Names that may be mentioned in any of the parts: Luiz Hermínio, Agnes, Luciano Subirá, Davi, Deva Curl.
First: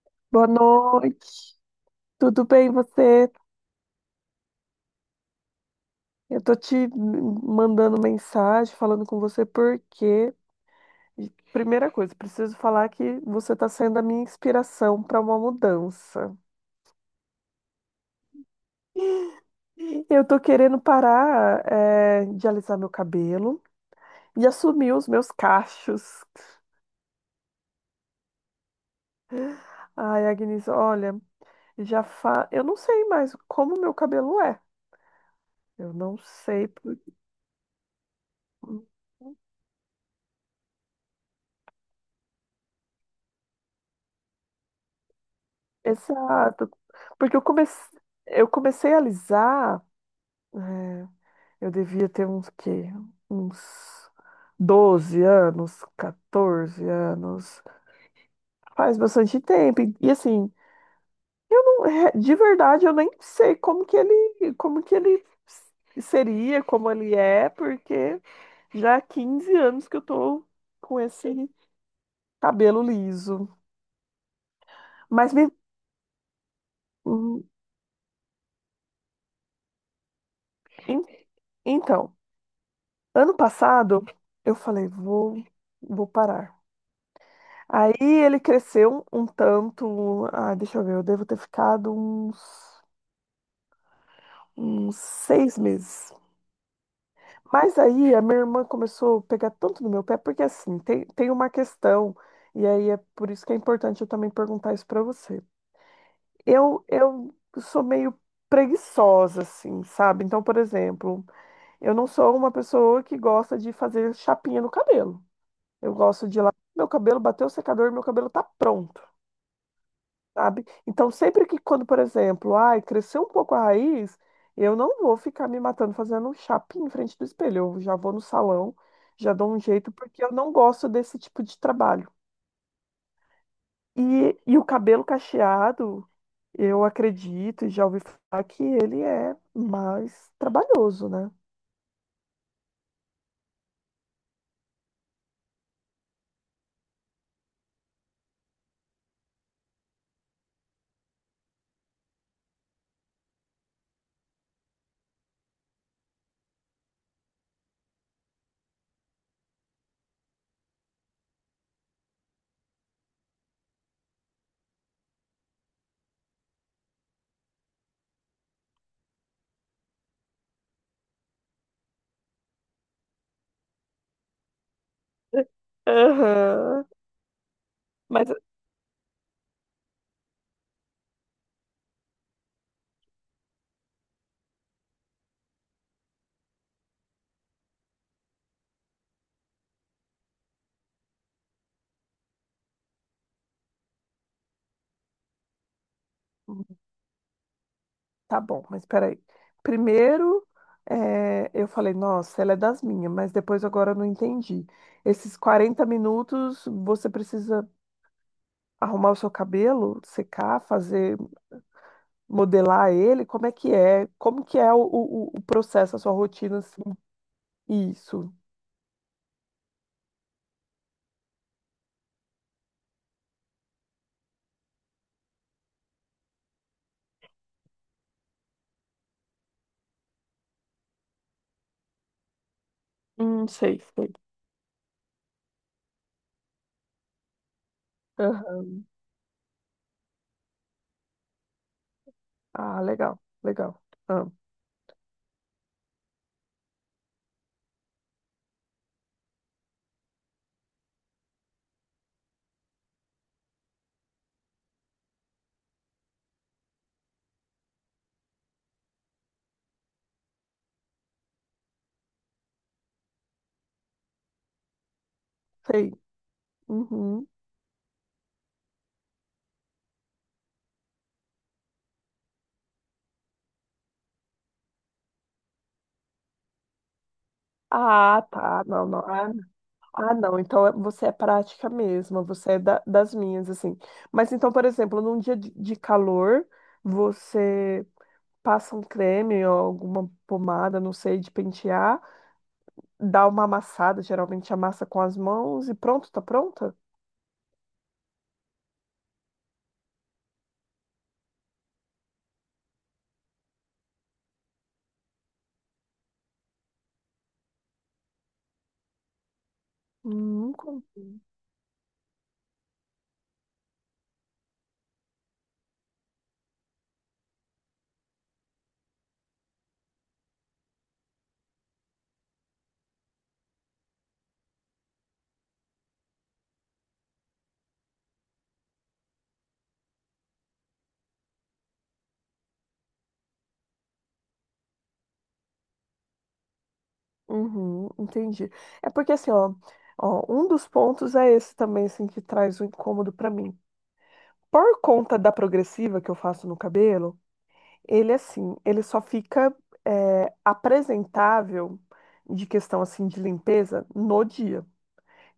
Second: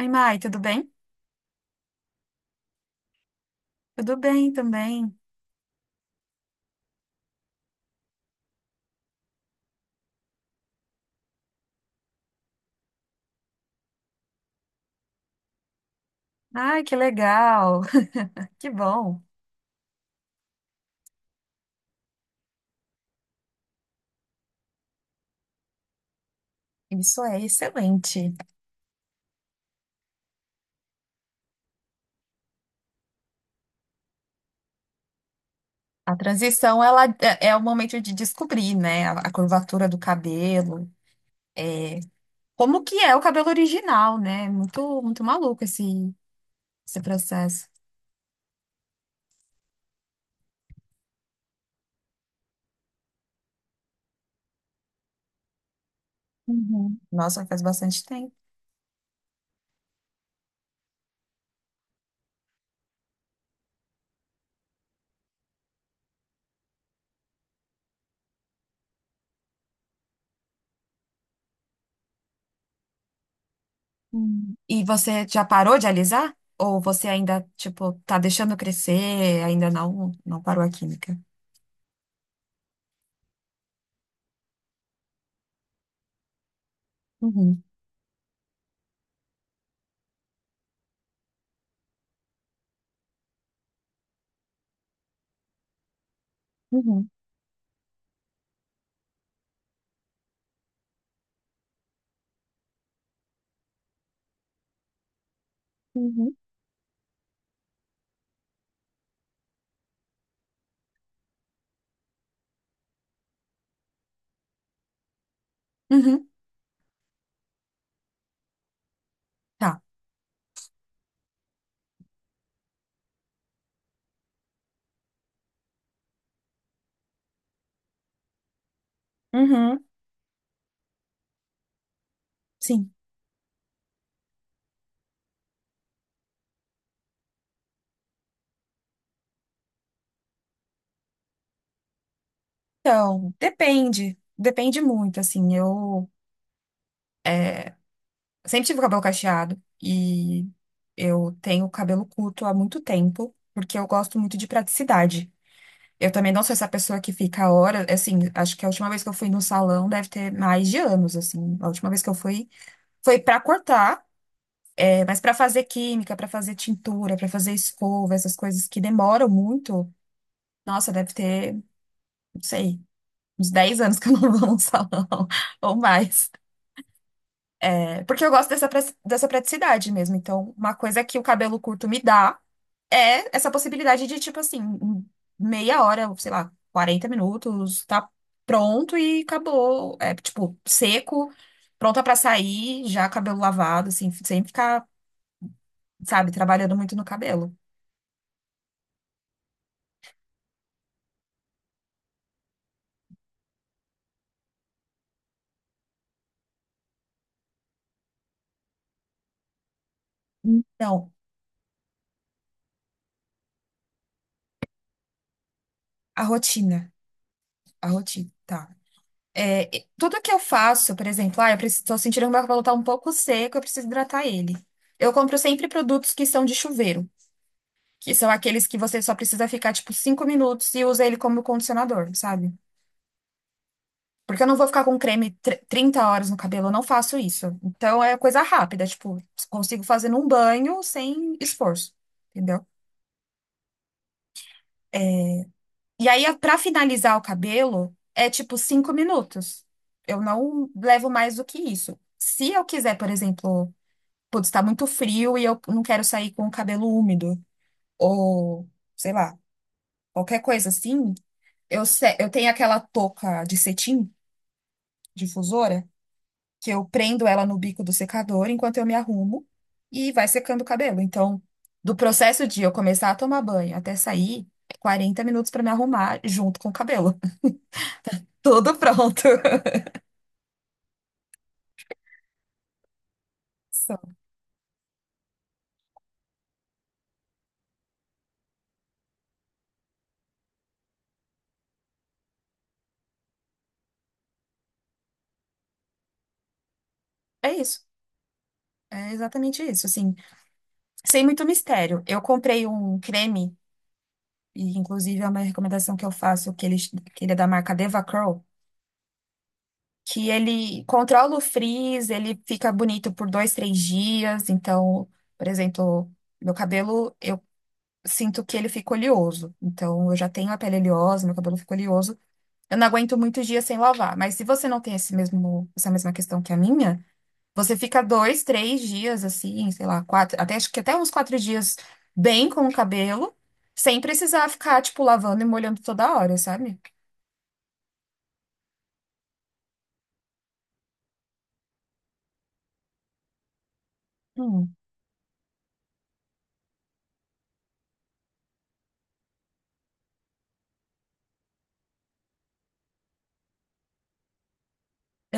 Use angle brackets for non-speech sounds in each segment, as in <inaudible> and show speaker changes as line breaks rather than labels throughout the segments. Oi, Mai,
Boa
tudo bem?
noite. Tudo bem, você?
Tudo bem também.
Eu tô te mandando mensagem, falando com você porque, primeira coisa, preciso falar que você tá sendo a minha inspiração para uma mudança.
Ai, que legal. <laughs> Que bom.
Eu tô querendo parar, de alisar meu cabelo e assumir os meus cachos.
Isso é excelente.
Ai, Agnes, olha, eu não sei mais como meu cabelo é. Eu
A
não sei.
transição, ela é o momento de descobrir, né? A curvatura do cabelo, é, como que é o cabelo original, né? Muito, muito maluco esse,
Exato.
esse
Porque eu
processo.
comecei, eu comecei a alisar. eh, Eu devia ter uns quê? Uns 12 anos, 14
Uhum. Nossa, faz
anos.
bastante tempo.
Faz bastante tempo. E assim, não é- de verdade eu nem sei como que ele, seria, como ele é, porque já há 15 anos que eu tô com esse cabelo liso.
Hum. E você
Mas
já
me-
parou de alisar? Ou você
hum,
ainda, tipo, tá deixando crescer, ainda não parou a
en-
química?
então, ano passado eu falei, vou, vou parar.
Uhum.
Aí ele cresceu um tanto, ah, deixa eu ver, eu devo ter ficado uns, uns 6 meses.
Uhum.
Mas aí a minha irmã começou a pegar tanto no meu pé, porque assim, tem uma questão, e aí é por isso que é importante eu também perguntar isso pra você.
Uhum.
Eu sou meio preguiçosa, assim, sabe? Então, por exemplo, eu não sou uma pessoa que gosta de fazer chapinha no cabelo. Eu
Uhum.
gosto de ir lá, meu cabelo bateu o secador, meu cabelo tá pronto.
Tá.
Sabe? Então, sempre que quando, por exemplo, ai, cresceu um pouco a raiz, eu não vou ficar me matando fazendo um chapinho em frente do espelho. Eu já vou no salão, já dou um
Uhum,
jeito, porque eu não gosto desse tipo de trabalho.
sim.
E o cabelo cacheado, eu acredito e já ouvi falar que ele é mais trabalhoso, né?
Então, depende. Depende muito, assim. Eu sempre tive o cabelo cacheado e eu tenho cabelo curto há muito tempo, porque eu gosto muito de praticidade. Eu também não sou essa pessoa que fica horas assim, acho que a última vez que eu fui no salão deve ter mais de anos, assim. A última vez que eu fui foi pra cortar, mas pra fazer química, pra fazer tintura, pra fazer escova, essas coisas que demoram muito. Nossa, deve ter, não sei, uns 10 anos que eu não vou no salão <laughs> ou
<laughs>
mais.
Aham.
É. Porque
Mas
eu gosto dessa, pra- dessa praticidade mesmo. Então, uma coisa que o cabelo curto me dá é essa possibilidade de, tipo assim, em meia hora, sei lá, 40 minutos, tá pronto e acabou. É, tipo, seco, pronta pra sair, já cabelo lavado, assim, sem ficar, sabe, trabalhando muito no cabelo.
Tá bom, mas peraí. Primeiro, eu falei, nossa, ela é das minhas, mas depois agora eu não entendi. Esses 40 minutos você precisa arrumar o seu cabelo, secar,
Então,
fazer, modelar ele? Como é que é? Como que é o processo, a sua
a
rotina, assim?
rotina. A rotina.
Isso.
Tá. Tudo que eu faço, por exemplo, ah, eu estou sentindo que meu cabelo está um pouco seco, eu preciso hidratar ele. Eu compro sempre produtos que são de chuveiro, que são aqueles que você só precisa ficar, tipo, cinco minutos e usa ele como condicionador, sabe?
Sei, sei.
Porque eu não vou ficar com 30 horas no cabelo, eu não faço isso. Então é coisa
Aham.
rápida, tipo, consigo fazer num banho sem esforço, entendeu?
Ah, legal, legal. Ah,
É. E aí, pra finalizar o cabelo, é tipo cinco minutos. Eu não levo mais do que isso. Se eu quiser, por exemplo, putz, tá muito frio e eu não quero sair com o cabelo úmido, ou sei lá, qualquer coisa assim, eu, se- eu tenho aquela touca de cetim, difusora,
sei.
que eu prendo
Uhum.
ela no bico do secador enquanto eu me arrumo e vai secando o cabelo. Então, do processo de eu começar a tomar banho até sair, é 40 minutos pra me arrumar junto com o cabelo. <laughs>
Ah, tá.
Tudo
Não, não.
pronto.
Ah, não, então você é prática mesmo, você é das minhas, assim.
<laughs> Só.
Mas então, por exemplo, num dia de calor, você passa um creme ou alguma pomada, não sei, de pentear, dá uma amassada, geralmente amassa com as mãos e pronto, tá pronta?
É isso. É exatamente isso, assim, sem muito mistério. Eu comprei um creme. E, inclusive, é uma recomendação que eu faço, que ele é da marca Deva Curl, que
Nunca.
ele controla o frizz, ele fica bonito por dois, três dias. Então, por exemplo, meu cabelo, eu sinto que ele fica oleoso. Então, eu já tenho a pele oleosa, meu cabelo fica oleoso. Eu não aguento muitos dias sem lavar. Mas se você não tem esse mesmo, essa mesma questão que a minha, você fica dois, três dias, assim, sei lá, quatro, até, acho que até uns quatro dias bem com o cabelo. Sem precisar ficar, tipo, lavando e molhando toda hora, sabe?
Uhum, entendi. É porque assim, ó, um dos pontos é esse também, assim, que traz um incômodo pra mim.
Hum,
Por conta da progressiva que eu faço no cabelo, ele assim, ele só fica apresentável de questão assim de limpeza no dia.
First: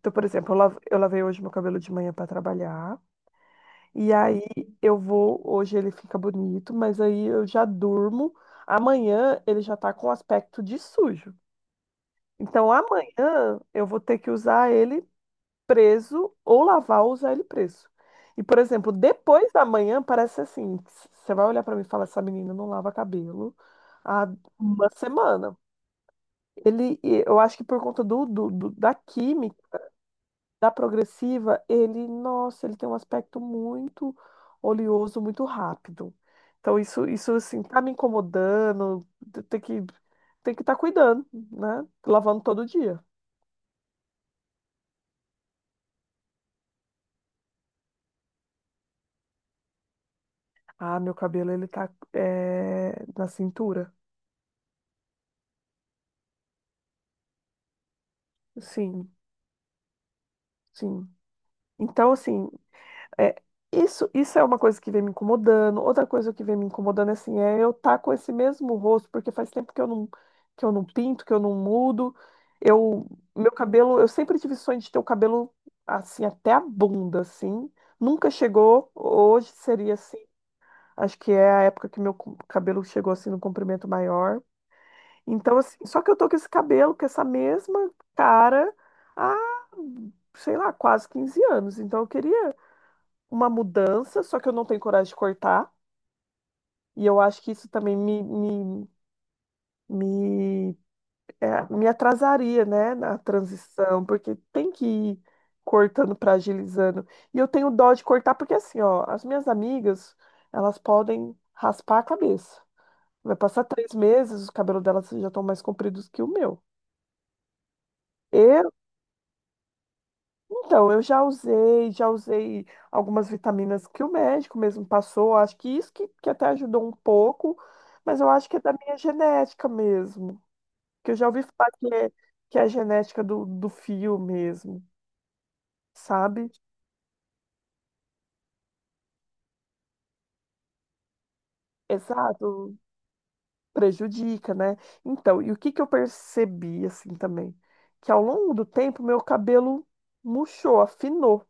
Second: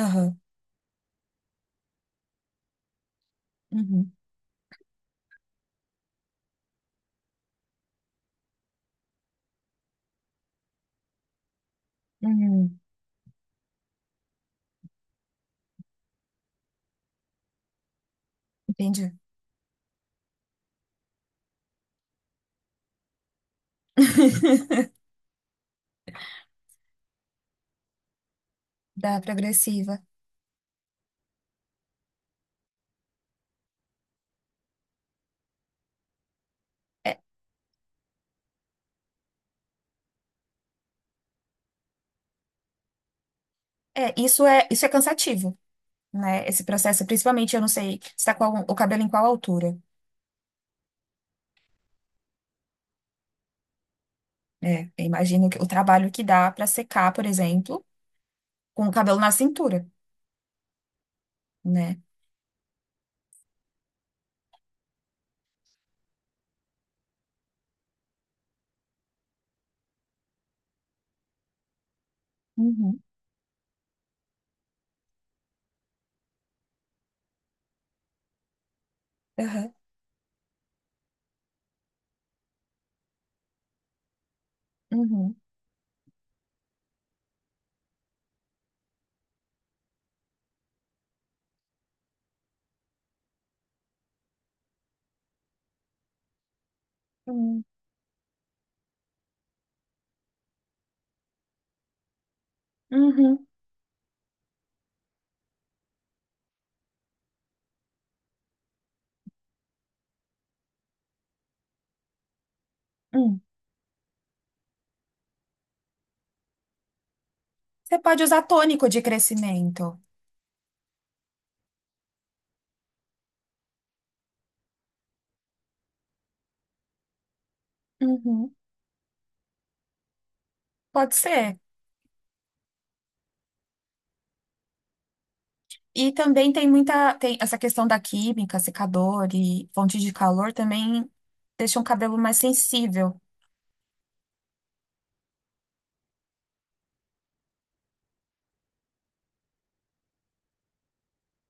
Então, por exemplo, eu lavei hoje meu cabelo de manhã para trabalhar
uhum,
e aí eu vou hoje ele fica bonito, mas aí eu já durmo. Amanhã ele já tá com aspecto de sujo. Então,
uhum,
amanhã eu vou ter que usar ele preso ou lavar ou usar ele preso. E, por exemplo,
entendi.
depois da manhã, parece assim: você vai olhar pra mim e falar, essa menina não lava cabelo há uma semana. E eu acho que por conta da
Da
química,
progressiva.
da progressiva, ele, nossa, ele tem um aspecto muito oleoso, muito rápido. Então,
É,
isso assim, tá me incomodando, tem que, tem que estar cuidando, né? Lavando todo dia.
isso é cansativo, né? Esse processo, principalmente, eu não sei, se está com o cabelo em qual altura.
Ah, meu cabelo, ele tá, é, na cintura.
Né? Eu imagino que o trabalho que dá para secar, por exemplo, com o
Sim,
cabelo na cintura,
sim.
né?
Então, assim, é, isso é uma coisa que vem me incomodando. Outra coisa que vem me incomodando, assim, é eu estar com esse mesmo rosto, porque faz tempo que eu não pinto, que eu não mudo.
Uhum,
Eu, meu cabelo, eu sempre tive sonho de ter o cabelo, assim, até a bunda, assim. Nunca chegou, hoje
aham,
seria assim. Acho que é a época que meu cabelo chegou, assim, no comprimento maior.
uhum,
Então, assim, só que eu tô com esse cabelo, com essa mesma cara, há, sei lá, quase 15 anos. Então, eu queria uma mudança, só que eu não tenho coragem de cortar. E eu acho que
uhum,
isso também me, me atrasaria, né, na
uhum,
transição, porque tem que ir cortando para agilizando. E eu tenho dó de cortar, porque assim, ó, as minhas amigas, elas podem raspar a cabeça. Vai
uhum.
passar três meses, os cabelos delas já estão mais compridos que o meu.
Você pode usar tônico de crescimento.
Então, já usei algumas vitaminas que o médico mesmo passou. Acho que isso que até ajudou um pouco, mas eu acho
Uhum,
que é da minha genética mesmo. Que
pode
eu já ouvi
ser.
falar que é a genética do fio mesmo,
E
sabe?
também tem essa questão da química, secador e fonte de calor também deixam o cabelo mais
Exato,
sensível.
prejudica, né? Então, e o que que eu percebi assim também? Que ao longo do tempo, meu cabelo murchou, afinou.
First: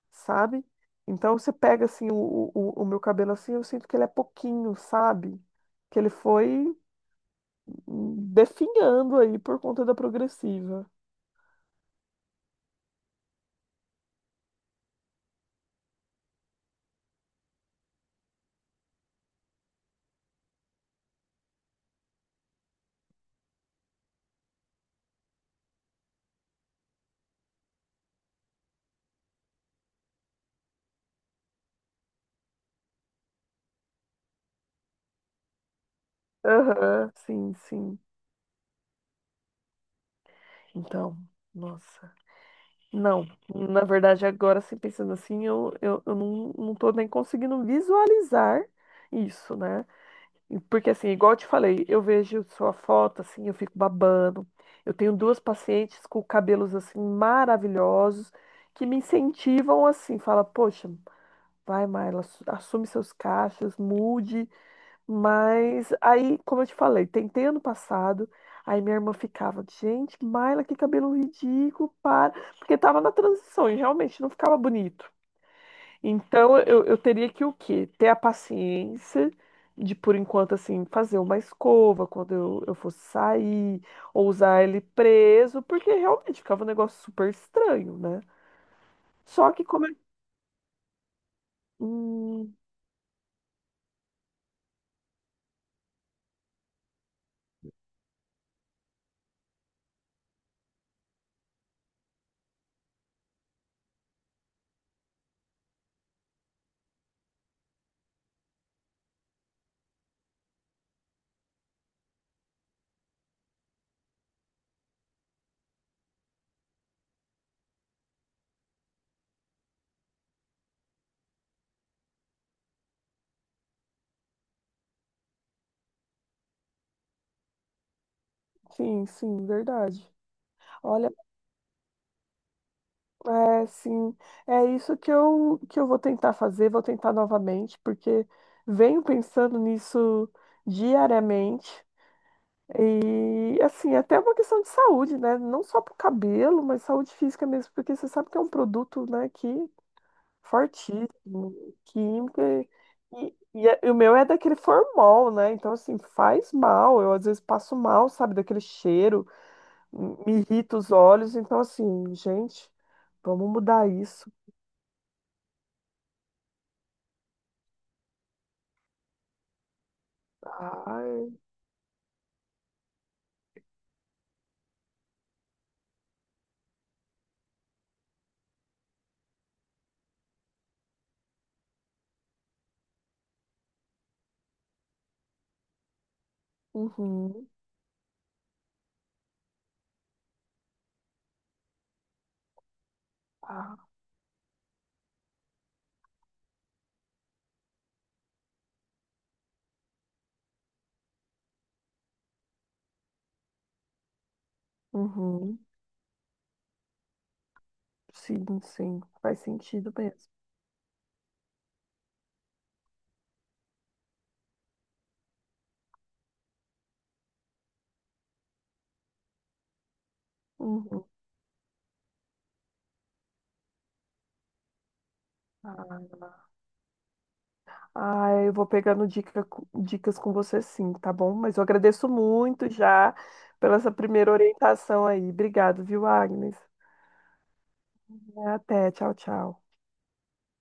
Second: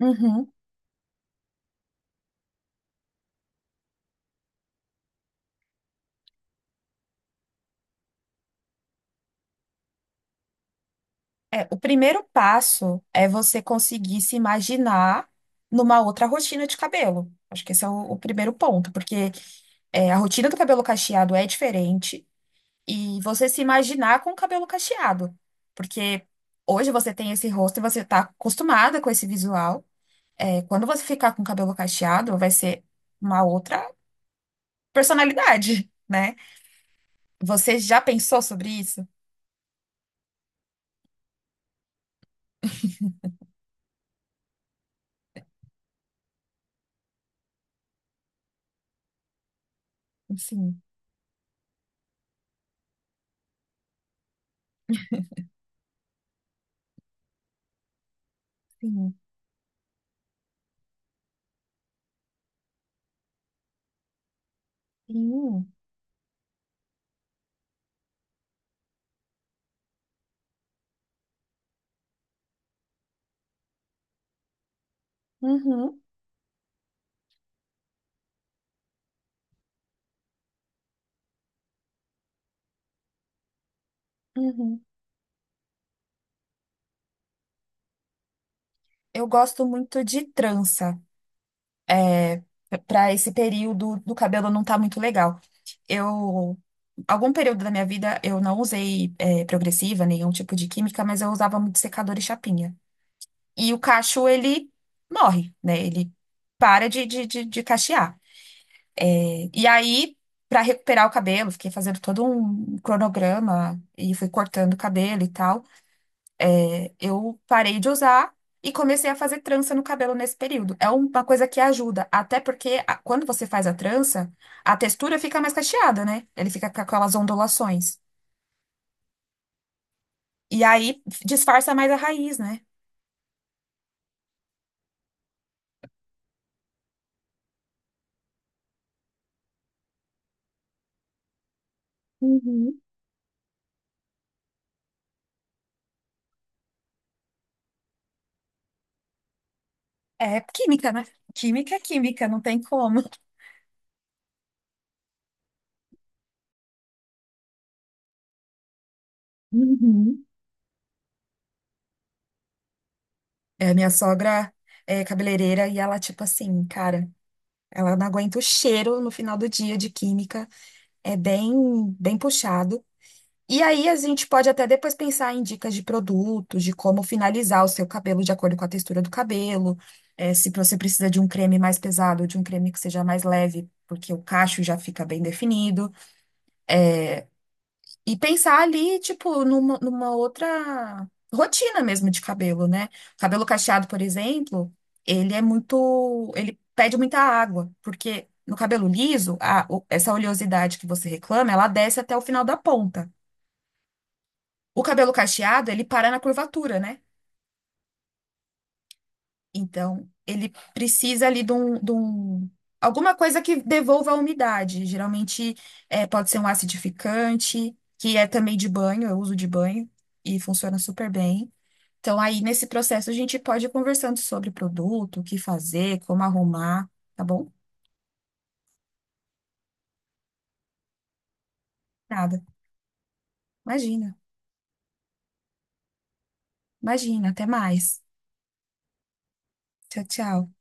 Uhum.
Sabe? Então você pega assim o meu cabelo assim, eu sinto que ele é pouquinho, sabe? Que ele foi definhando aí por conta da progressiva.
É, o primeiro passo é você conseguir se imaginar numa outra rotina de cabelo. Acho que esse é o primeiro ponto, porque é, a rotina do cabelo cacheado é diferente e você se imaginar com o cabelo cacheado, porque hoje você tem esse rosto e você está acostumada com esse visual. É, quando você ficar com o cabelo cacheado, vai ser uma outra personalidade, né?
Aham, sim,
Você
sim.
já pensou sobre isso?
Então, nossa. Não, na verdade, agora assim, pensando assim, eu não, não tô nem conseguindo visualizar isso, né?
Sim,
Porque assim, igual eu te falei, eu vejo sua foto assim, eu fico babando. Eu tenho duas pacientes com cabelos assim maravilhosos que me
sim,
incentivam assim, fala: "Poxa, vai, Marla, assume seus cachos, mude".
sim.
Mas aí, como eu te falei, tentei ano passado, aí minha irmã ficava: "Gente, Marla, que cabelo ridículo, para". Porque tava na transição e realmente não ficava bonito.
Uhum,
Então, eu teria que o quê? Ter a paciência de, por enquanto, assim, fazer uma escova quando eu fosse sair, ou usar
uhum.
ele preso, porque realmente ficava um negócio super estranho, né?
Eu
Só que
gosto
como... é-
muito de trança
Hum,
para esse período do cabelo não tá muito legal. Eu algum período da minha vida eu não usei progressiva, nenhum tipo de química, mas eu usava muito secador e chapinha. E o cacho ele morre, né? Ele para de cachear. E aí, para recuperar o cabelo, fiquei fazendo todo um cronograma e fui cortando o cabelo e tal. É, eu parei de usar e comecei a fazer trança no cabelo nesse período. É uma coisa que ajuda, até porque quando você faz a trança, a textura fica mais cacheada, né? Ele fica com aquelas ondulações.
sim, sim, verdade.
E aí
Olha,
disfarça mais a raiz, né?
é, sim, é isso que eu vou tentar fazer, vou tentar novamente, porque venho pensando nisso diariamente.
Uhum.
E assim, é até uma questão de saúde, né? Não só para o cabelo, mas saúde física mesmo, porque você sabe que é um produto, né, que
É química, né?
fortíssimo,
Química é química, não
químico,
tem como.
e o meu é daquele formol, né? Então, assim, faz mal. Eu às vezes passo mal, sabe, daquele cheiro,
Uhum.
me irrita os olhos. Então, assim, gente, vamos
É, minha
mudar isso.
sogra é cabeleireira e ela, tipo assim, cara. Ela não aguenta o cheiro no final do dia de química, é
Ai,
bem, bem puxado. E aí a gente pode até depois pensar em dicas de produtos, de como finalizar o seu cabelo de acordo com a textura do cabelo, se você precisa de um creme mais pesado ou de um creme que seja mais leve, porque o cacho já fica bem definido.
uhum,
E pensar ali, tipo, numa outra rotina mesmo de cabelo, né? Cabelo
ah,
cacheado, por exemplo, ele pede muita água, porque no cabelo liso, essa oleosidade que você reclama, ela desce até o final da ponta. O cabelo
uhum,
cacheado, ele para na curvatura, né?
sim, sim, faz sentido
Então,
mesmo.
ele precisa ali alguma coisa que devolva a umidade. Geralmente, é, pode ser um acidificante, que é também de banho, eu uso de banho e funciona
Uhum,
super bem. Então, aí nesse processo a gente pode ir conversando sobre o produto, o que fazer, como
ah.
arrumar, tá bom?
Ah, eu vou pegando dica, dicas com você sim, tá bom? Mas eu agradeço
Nada.
muito já pela essa
Imagina,
primeira orientação aí. Obrigado, viu, Agnes?
imagina. Até mais.
Até, tchau, tchau.
Tchau, tchau.